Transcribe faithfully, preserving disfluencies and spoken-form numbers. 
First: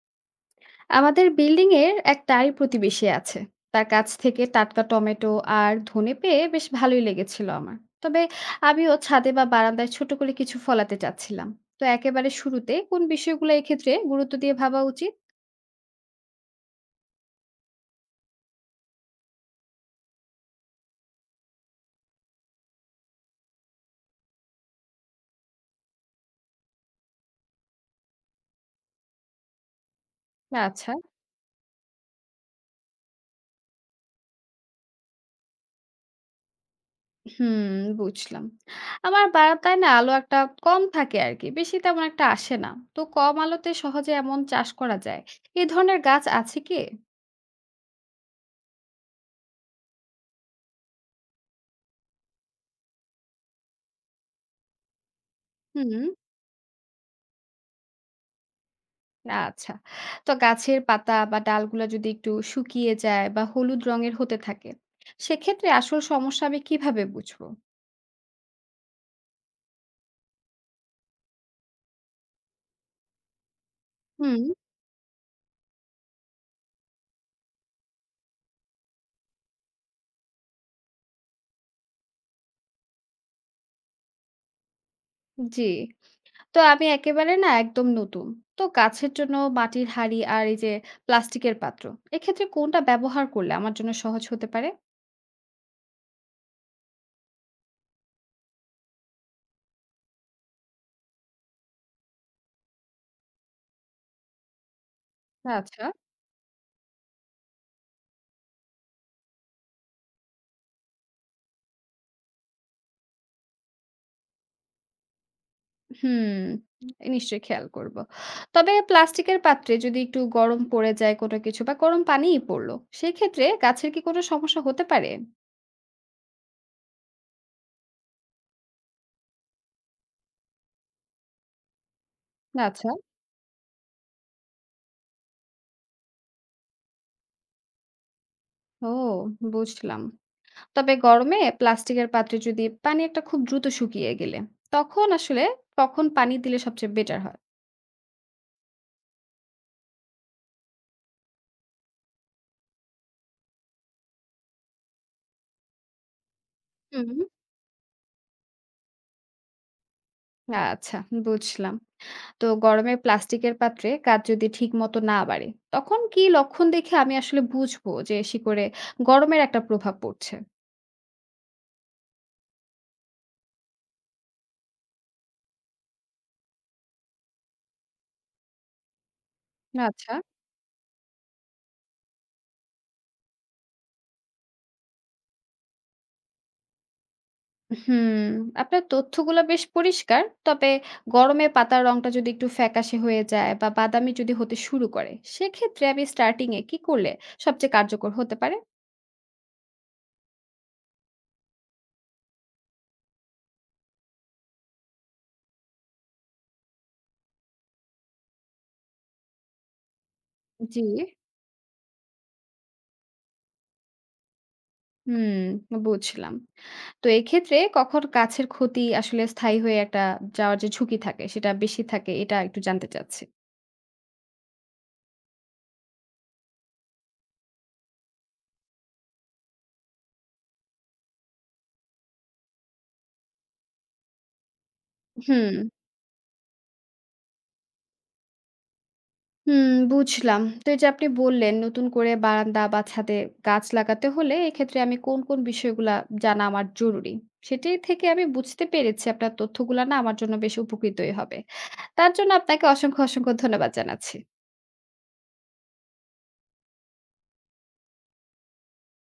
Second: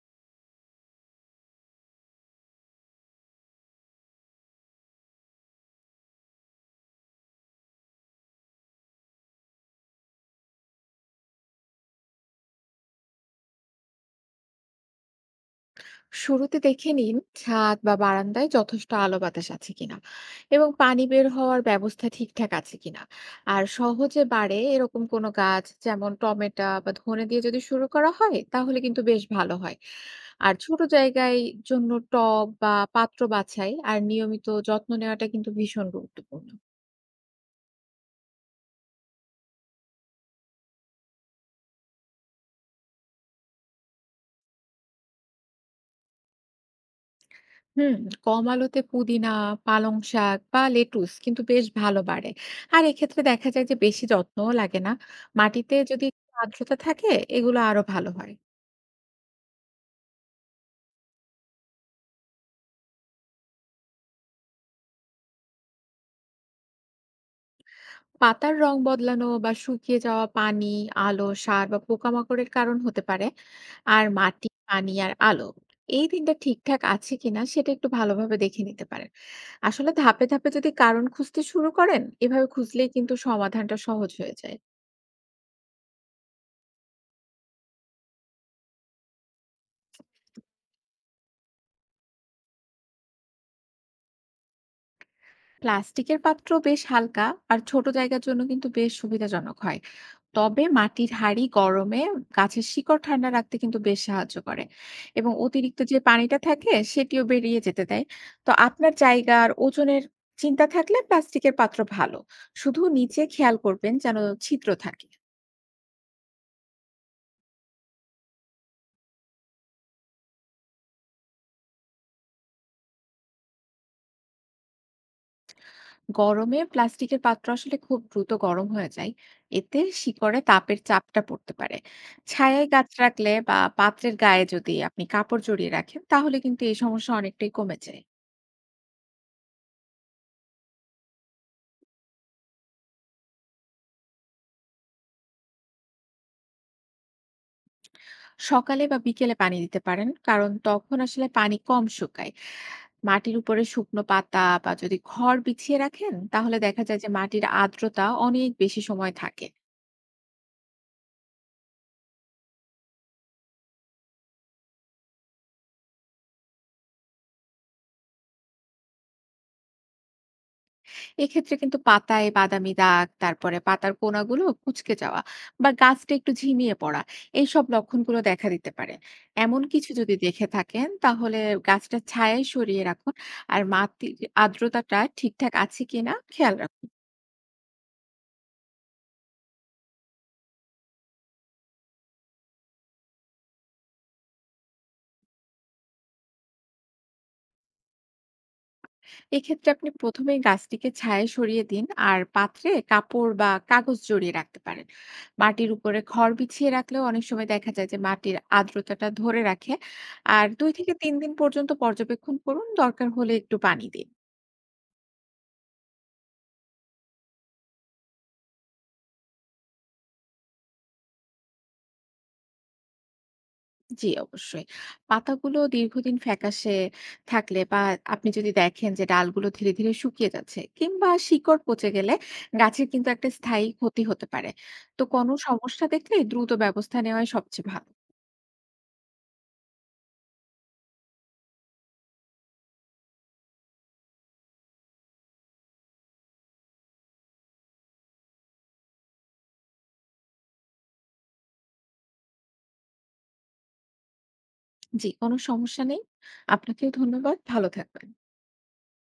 আমাদের বিল্ডিং এর এক নারী প্রতিবেশী আছে, তার কাছ থেকে টাটকা টমেটো আর ধনে পেয়ে বেশ ভালোই লেগেছিল আমার। তবে আমিও ছাদে বা বারান্দায় ছোট করে কিছু ফলাতে চাচ্ছিলাম। তো একেবারে শুরুতে কোন বিষয়গুলো এক্ষেত্রে গুরুত্ব দিয়ে ভাবা উচিত? শুরুতে দেখে নিন ছাদ বা বারান্দায় যথেষ্ট আলো বাতাস আছে কিনা এবং পানি বের হওয়ার ব্যবস্থা ঠিকঠাক আছে কিনা। আর সহজে বাড়ে এরকম কোনো গাছ যেমন টমেটো বা ধনে দিয়ে যদি শুরু করা হয় তাহলে কিন্তু বেশ ভালো হয়। আর ছোট আচ্ছা। জায়গায় জন্য টব বা পাত্র বাছাই আর নিয়মিত যত্ন নেওয়াটা কিন্তু ভীষণ গুরুত্বপূর্ণ। হুম, বুঝলাম। আমার বারান্দায় না আলো একটা কম থাকে আর কি, বেশি তেমন একটা আসে না। তো কম আলোতে সহজে এমন চাষ করা যায় এ ধরনের গাছ আছে কি? হুম, কম আলোতে পুদিনা, পালং শাক বা লেটুস কিন্তু বেশ ভালো বাড়ে। আর এক্ষেত্রে দেখা যায় যে বেশি যত্নও লাগে না। মাটিতে হুম। যদি একটু আর্দ্রতা থাকে এগুলো আরো ভালো হয়। আচ্ছা। তো গাছের পাতা বা ডালগুলা যদি একটু শুকিয়ে যায় বা হলুদ রঙের হতে থাকে, সেক্ষেত্রে আসল সমস্যা আমি কিভাবে বুঝবো? পাতার রং বদলানো বা শুকিয়ে যাওয়া পানি, আলো, সার বা পোকামাকড়ের কারণ হতে পারে। আর হুম। মাটি, পানি আর আলো, এই তিনটা ঠিকঠাক আছে কিনা সেটা একটু ভালোভাবে দেখে নিতে পারেন। আসলে ধাপে ধাপে যদি কারণ খুঁজতে শুরু করেন, এভাবে খুঁজলেই কিন্তু সমাধানটা সহজ হয়ে যায়। জি। তো আমি একেবারে না, একদম নতুন। তো গাছের জন্য মাটির হাঁড়ি আর এই যে প্লাস্টিকের পাত্র, এক্ষেত্রে কোনটা ব্যবহার করলে আমার জন্য সহজ হতে পারে? প্লাস্টিকের পাত্র বেশ হালকা আর ছোট জায়গার জন্য কিন্তু বেশ সুবিধাজনক হয়। তবে মাটির হাঁড়ি গরমে গাছের শিকড় ঠান্ডা রাখতে কিন্তু বেশ সাহায্য করে এবং অতিরিক্ত আচ্ছা। যে পানিটা থাকে সেটিও বেরিয়ে যেতে দেয়। তো আপনার জায়গার ওজনের চিন্তা থাকলে প্লাস্টিকের পাত্র ভালো। শুধু নিচে খেয়াল করবেন যেন ছিদ্র থাকে। হুম, নিশ্চয়ই খেয়াল করব। তবে প্লাস্টিকের পাত্রে যদি একটু গরম পড়ে যায় কোনো কিছু বা গরম পানিই পড়লো, সেক্ষেত্রে গাছের কি কোনো সমস্যা হতে পারে? গরমে প্লাস্টিকের পাত্র আসলে খুব দ্রুত গরম হয়ে যায়, এতে শিকড়ে তাপের চাপটা পড়তে পারে। ছায়ায় গাছ আচ্ছা। রাখলে বা পাত্রের গায়ে যদি আপনি কাপড় জড়িয়ে রাখেন তাহলে কিন্তু এই সমস্যা অনেকটাই কমে যায়। ও, বুঝলাম। তবে গরমে প্লাস্টিকের পাত্রে যদি পানি একটা খুব দ্রুত শুকিয়ে গেলে, তখন আসলে কখন পানি দিলে সবচেয়ে বেটার হয়? সকালে বা বিকেলে পানি দিতে পারেন, কারণ তখন আসলে পানি কম শুকায়। মাটির উপরে শুকনো পাতা বা যদি খড় বিছিয়ে রাখেন তাহলে দেখা যায় যে হুম। মাটির আর্দ্রতা অনেক বেশি সময় থাকে। আচ্ছা, বুঝলাম। তো গরমে প্লাস্টিকের পাত্রে কাজ যদি ঠিক মতো না বাড়ে, তখন কি লক্ষণ দেখে আমি আসলে বুঝবো যে শিকড়ে গরমের একটা প্রভাব পড়ছে? এক্ষেত্রে কিন্তু পাতায় বাদামি দাগ, তারপরে পাতার কোনাগুলো কুঁচকে যাওয়া বা গাছটা একটু ঝিমিয়ে পড়া, এইসব লক্ষণগুলো দেখা দিতে পারে। এমন কিছু যদি আচ্ছা। দেখে থাকেন তাহলে গাছটা ছায়ায় সরিয়ে রাখুন আর মাটির আর্দ্রতাটা ঠিকঠাক আছে কিনা খেয়াল রাখুন। হুম, আপনার তথ্যগুলো বেশ পরিষ্কার। তবে গরমে পাতার রংটা যদি একটু ফ্যাকাশে হয়ে যায় বা বাদামি যদি হতে শুরু করে, সেক্ষেত্রে আমি স্টার্টিং এ কি করলে সবচেয়ে কার্যকর হতে পারে? এক্ষেত্রে আপনি প্রথমেই গাছটিকে ছায়ায় সরিয়ে দিন আর পাত্রে কাপড় বা কাগজ জড়িয়ে রাখতে পারেন। মাটির উপরে খড় বিছিয়ে রাখলেও অনেক সময় দেখা যায় যে মাটির আর্দ্রতাটা ধরে রাখে। আর দুই জি, থেকে তিন দিন পর্যন্ত পর্যবেক্ষণ করুন, দরকার হলে একটু পানি দিন। হুম, বুঝলাম। তো এক্ষেত্রে কখন গাছের ক্ষতি আসলে স্থায়ী হয়ে একটা যাওয়ার যে ঝুঁকি থাকে, সেটা বেশি থাকে, এটা একটু জানতে চাচ্ছি। জি, অবশ্যই। পাতাগুলো দীর্ঘদিন ফ্যাকাশে থাকলে বা আপনি যদি দেখেন যে ডালগুলো ধীরে ধীরে শুকিয়ে যাচ্ছে কিংবা শিকড় পচে গেলে গাছের কিন্তু একটা স্থায়ী ক্ষতি হতে পারে। তো কোনো হুম। সমস্যা দেখলে দ্রুত ব্যবস্থা নেওয়াই সবচেয়ে ভালো। হুম, বুঝলাম। তো এই যে আপনি বললেন নতুন করে বারান্দা বা ছাদে গাছ লাগাতে হলে এক্ষেত্রে আমি কোন কোন বিষয়গুলা জানা আমার জরুরি, সেটির থেকে আমি বুঝতে পেরেছি আপনার তথ্যগুলা না আমার জন্য বেশ উপকৃতই হবে। তার জন্য আপনাকে অসংখ্য অসংখ্য ধন্যবাদ জানাচ্ছি। জি, কোনো সমস্যা নেই। আপনাকেও ধন্যবাদ। ভালো থাকবেন।